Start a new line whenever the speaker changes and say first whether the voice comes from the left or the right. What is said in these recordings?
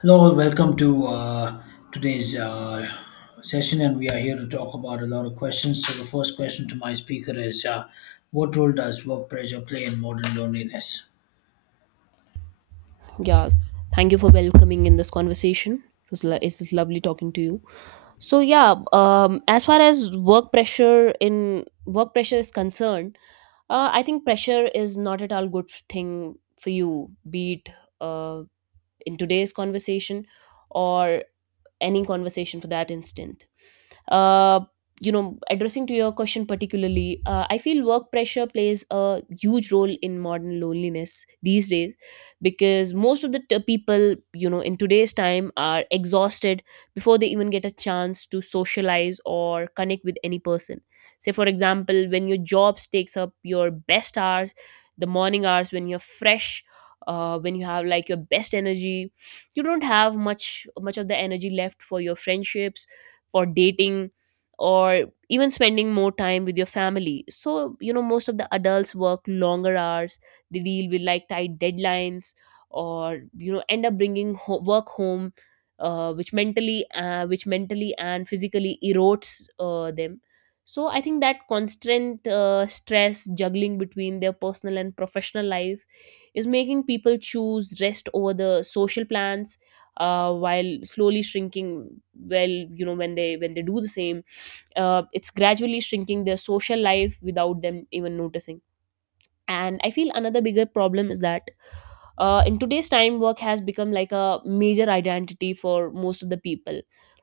left: Hello, welcome to today's session, and we are here to talk about a lot of questions. So, the first question to my speaker is what role does work pressure play in modern loneliness?
right: Yeah, thank you for welcoming in this conversation. It was It's lovely talking to you. So yeah, as far as work pressure in work pressure is concerned, I think pressure is not at all good thing for you. Be it uh, in today's conversation or any conversation for that instant, uh, you know, addressing to your question particularly, I feel work pressure plays a huge role in modern loneliness these days because most of the people, you know, in today's time are exhausted before they even get a chance to socialize or connect with any person. Say for example, when your jobs takes up your best hours, the morning hours when you're fresh, when you have like your best energy, you don't have much of the energy left for your friendships, for dating, or even spending more time with your family. So you know, most of the adults work longer hours, they deal with like tight deadlines, or you know, end up bringing work home, which mentally which mentally and physically erodes them. So I think that constant stress juggling between their personal and professional life is making people choose rest over the social plans, while slowly shrinking, well, you know, when they do the same, it's gradually shrinking their social life without them even noticing. And I feel another bigger problem is that, in today's time, work has become like a major identity for most of the people.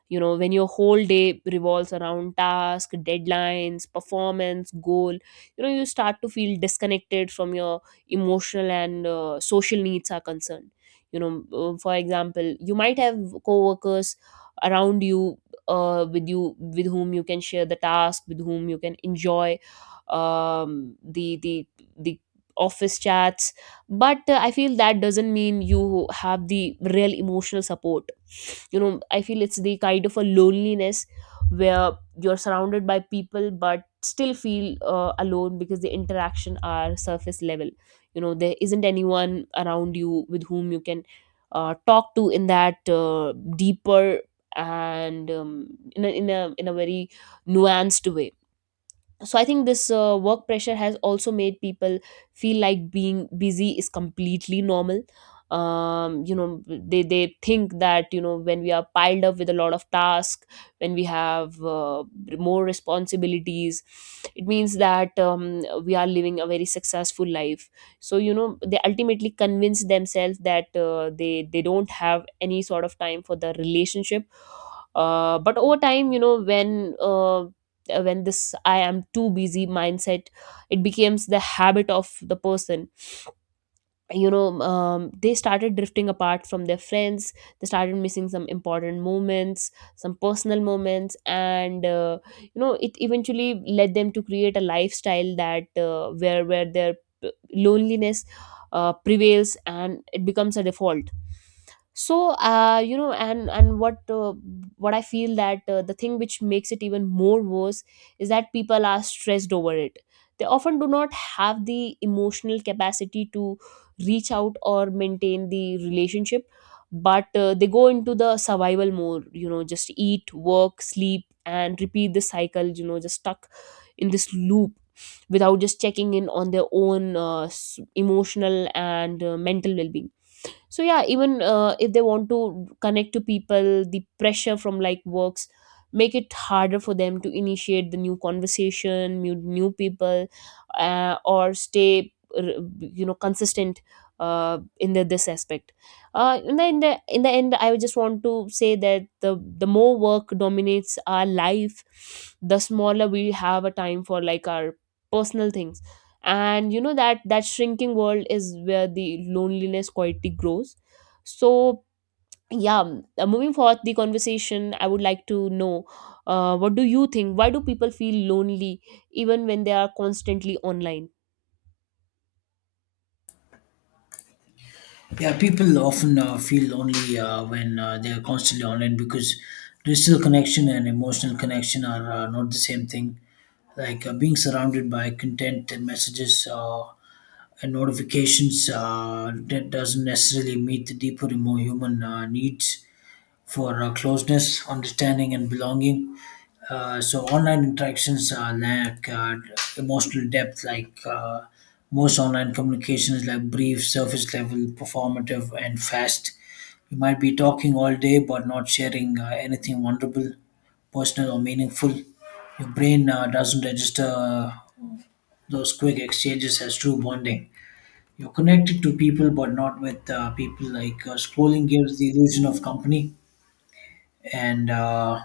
right: You know, when your whole day revolves around task deadlines, performance goal, you know, you start to feel disconnected from your emotional and social needs are concerned. You know, for example, you might have coworkers around you, with you, with whom you can share the task, with whom you can enjoy um, the the the office chats. But I feel that doesn't mean you have the real emotional support. You know, I feel it's the kind of a loneliness where you're surrounded by people but still feel alone because the interaction are surface level. You know, there isn't anyone around you with whom you can talk to in that deeper and in a very nuanced way. So I think this work pressure has also made people feel like being busy is completely normal. Um, you know, they think that, you know, when we are piled up with a lot of tasks, when we have, more responsibilities, it means that, we are living a very successful life. So you know, they ultimately convince themselves that, they don't have any sort of time for the relationship. But over time, you know, when this I am too busy mindset, it becomes the habit of the person. You know, they started drifting apart from their friends. They started missing some important moments, some personal moments, and you know, it eventually led them to create a lifestyle that, where their loneliness prevails and it becomes a default. So you know, and what I feel that, the thing which makes it even more worse is that people are stressed over it, they often do not have the emotional capacity to reach out or maintain the relationship. But they go into the survival mode, you know, just eat, work, sleep, and repeat the cycle, you know, just stuck in this loop without just checking in on their own emotional and mental well-being. So yeah, even if they want to connect to people, the pressure from like works make it harder for them to initiate the new conversation, new people, or stay you know, consistent in this aspect. In the end, I just want to say that, the more work dominates our life, the smaller we have a time for like our personal things. And you know, that shrinking world is where the loneliness quietly grows. So yeah, moving forward the conversation, I would like to know, what do you think, why do people feel lonely even when they are constantly online?
left: Yeah, people often feel lonely when they're constantly online because digital connection and emotional connection are not the same thing. Like being surrounded by content and messages and notifications that doesn't necessarily meet the deeper human needs for closeness, understanding, and belonging. So online interactions lack emotional depth. Like most online communications, like brief, surface level, performative, and fast. You might be talking all day but not sharing anything wonderful, personal, or meaningful. Your brain doesn't register those quick exchanges as true bonding. You're connected to people but not with people. Like scrolling gives the illusion of company and uh,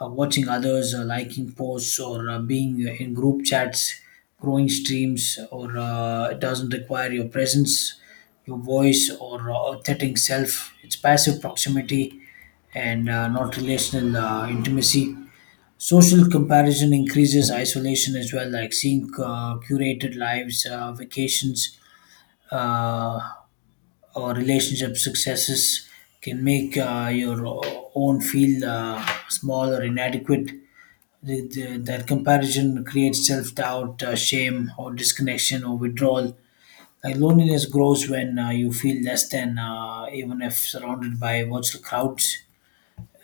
left: uh, watching others liking posts or being in group chats, growing streams, or it doesn't require your presence, your voice, or authentic self. It's passive proximity and not relational intimacy. Social comparison increases isolation as well, like seeing curated lives, vacations, uh, or relationship successes can make your own feel small or inadequate. That comparison creates self doubt, shame, or disconnection or withdrawal. Like loneliness grows when you feel less than, even if surrounded by virtual crowds.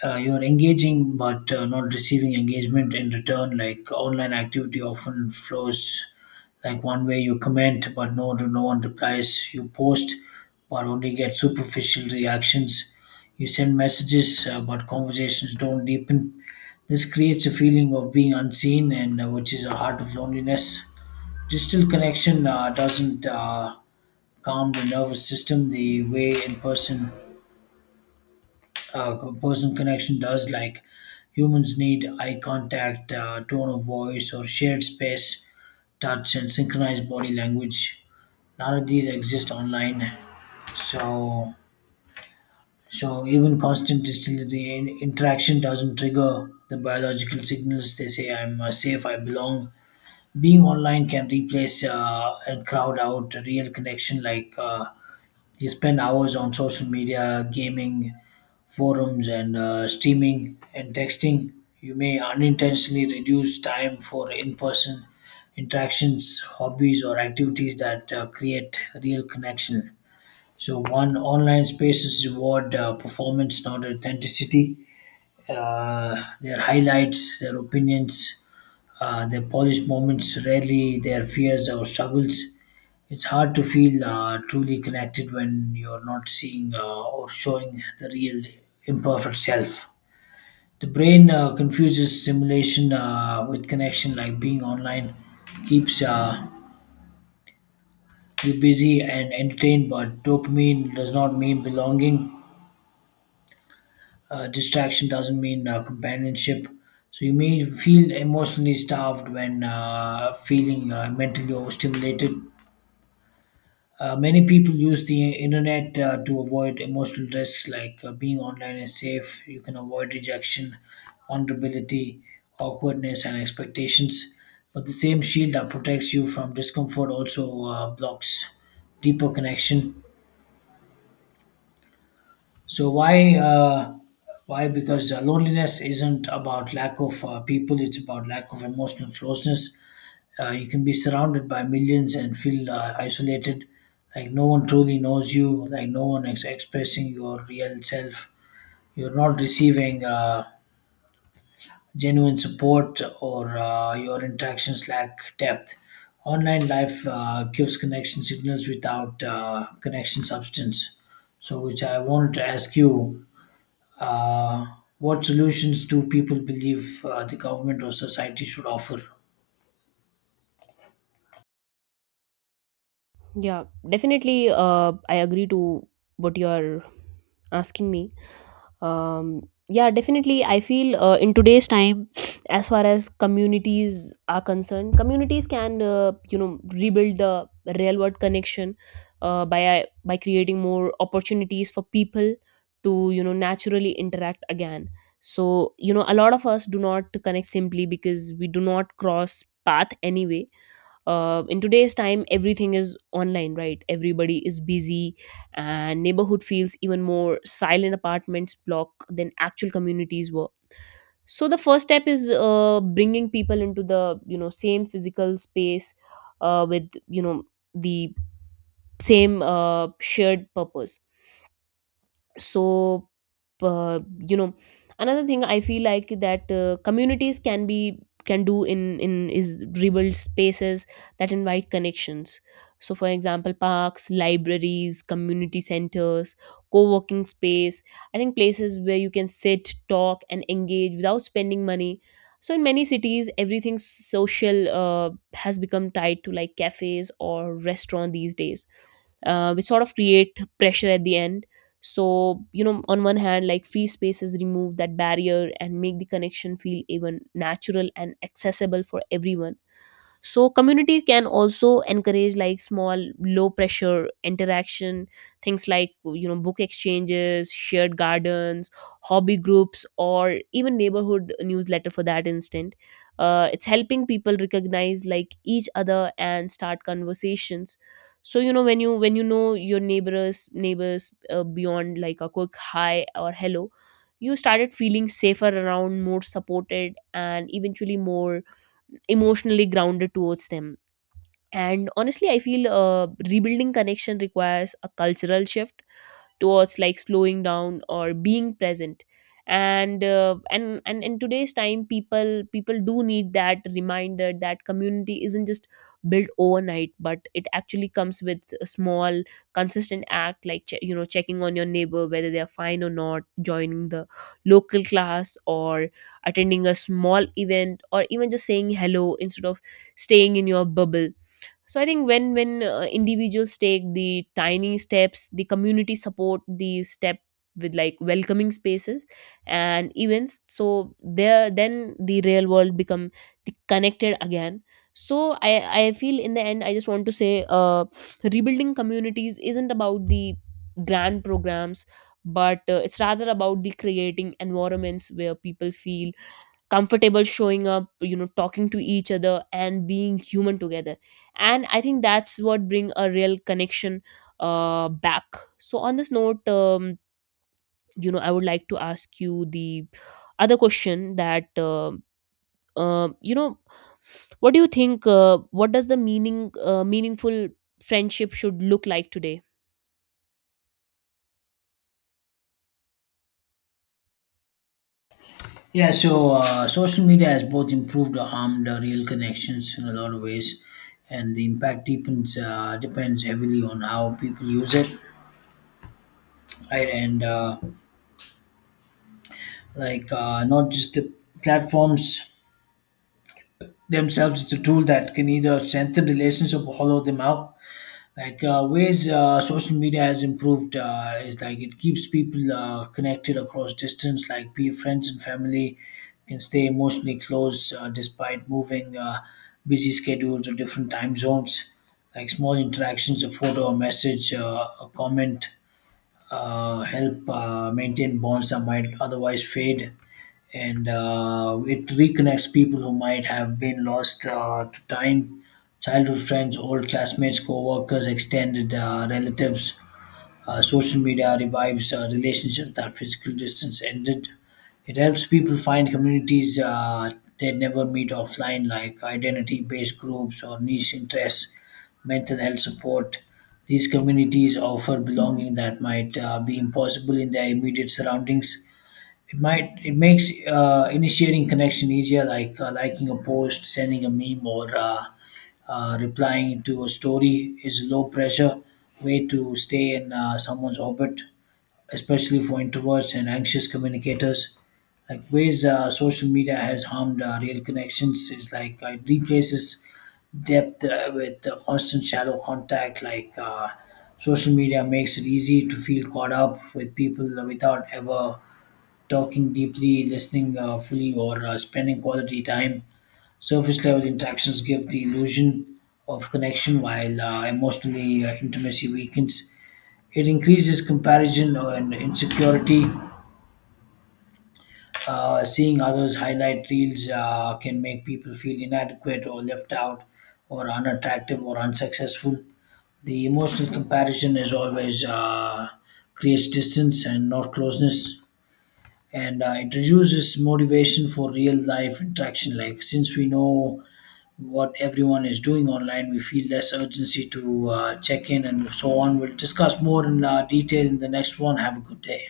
left: You're engaging but not receiving engagement in return. Like online activity often flows like one way. You comment, but no one replies. You post, but only get superficial reactions. You send messages, but conversations don't deepen. This creates a feeling of being unseen, and which is a heart of loneliness. Digital connection doesn't calm the nervous system the way in person uh, person connection does. Like humans need eye contact, tone of voice, or shared space, touch, and synchronized body language. None of these exist online, so so even constant distillery interaction doesn't trigger the biological signals. They say I'm safe, I belong. Being online can replace and crowd out a real connection. Like you spend hours on social media, gaming forums, and streaming and texting. You may unintentionally reduce time for in-person interactions, hobbies, or activities that create real connection. So one, online spaces reward performance, not authenticity. Their highlights, their opinions, their polished moments, rarely their fears or struggles. It's hard to feel truly connected when you're not seeing or showing the real imperfect self. The brain confuses simulation with connection. Like being online keeps you busy and entertained, but dopamine does not mean belonging. Distraction doesn't mean companionship. So you may feel emotionally starved when feeling mentally overstimulated. Many people use the internet to avoid emotional risks. Like being online is safe. You can avoid rejection, vulnerability, awkwardness, and expectations. But the same shield that protects you from discomfort also blocks deeper connection. So why, because loneliness isn't about lack of people; it's about lack of emotional closeness. You can be surrounded by millions and feel isolated, like no one truly knows you, like no one is expressing your real self. You're not receiving genuine support, or your interactions lack depth. Online life gives connection signals without connection substance. So, which I wanted to ask you uh, what solutions do people believe the government or society should offer?
right: Yeah, definitely, I agree to what you are asking me. Yeah, definitely I feel, in today's time, as far as communities are concerned, communities can, you know, rebuild the real world connection, by creating more opportunities for people to, you know, naturally interact again. So you know, a lot of us do not connect simply because we do not cross path anyway. In today's time, everything is online, right, everybody is busy, and neighborhood feels even more silent apartments block than actual communities were. So the first step is, bringing people into the, you know, same physical space, with, you know, the same shared purpose. So, uh, you know, another thing I feel like that, communities can be, can do in is rebuild spaces that invite connections. So for example, parks, libraries, community centers, co-working space, I think places where you can sit, talk, and engage without spending money. So in many cities, everything social, has become tied to like cafes or restaurant these days, which sort of create pressure at the end. So you know, on one hand, like free spaces remove that barrier and make the connection feel even natural and accessible for everyone. So community can also encourage like small low pressure interaction, things like, you know, book exchanges, shared gardens, hobby groups, or even neighborhood newsletter for that instant. It's helping people recognize like each other and start conversations. So you know, when you, when you know your neighbors, beyond like a quick hi or hello, you started feeling safer around, more supported, and eventually more emotionally grounded towards them. And honestly, I feel, rebuilding connection requires a cultural shift towards like slowing down or being present. And and in today's time, people do need that reminder that community isn't just built overnight but it actually comes with a small consistent act, like you know, checking on your neighbor whether they are fine or not, joining the local class, or attending a small event, or even just saying hello instead of staying in your bubble. So I think, when individuals take the tiny steps, the community support the step with like welcoming spaces and events, so there, then the real world become the connected again. So i i feel in the end, I just want to say, uh, rebuilding communities isn't about the grand programs, but it's rather about the creating environments where people feel comfortable showing up, you know, talking to each other and being human together. And I think that's what bring a real connection back. So on this note, you know, I would like to ask you the other question that, you know, what do you think, what does the meaning meaningful friendship should look like today?
left: Yeah, so social media has both improved or harmed real connections in a lot of ways, and the impact depends heavily on how people use it, right? And like not just the platforms themselves; it's a tool that can either strengthen relationships or hollow them out. Like ways social media has improved is, like, it keeps people connected across distance. Like be friends and family can stay emotionally close despite moving, busy schedules, or different time zones. Like small interactions, a photo, a message, a comment, help maintain bonds that might otherwise fade. And it reconnects people who might have been lost to time: childhood friends, old classmates, co-workers, extended relatives. Social media revives relationships that physical distance ended. It helps people find communities they never meet offline, like identity based groups or niche interests, mental health support. These communities offer belonging that might be impossible in their immediate surroundings. It might, it makes initiating connection easier. Like liking a post, sending a meme, or replying to a story is a low pressure way to stay in someone's orbit, especially for introverts and anxious communicators. Like ways social media has harmed real connections is, like it replaces depth with constant shallow contact. Like social media makes it easy to feel caught up with people without ever talking deeply, listening fully, or spending quality time. Surface level interactions give the illusion of connection while emotionally intimacy weakens. It increases comparison and insecurity. Seeing others' highlight reels can make people feel inadequate or left out or unattractive or unsuccessful. The emotional comparison is always, creates distance and not closeness. And it reduces motivation for real life interaction. Like since we know what everyone is doing online, we feel less urgency to check in, and so on. We'll discuss more in detail in the next one. Have a good day.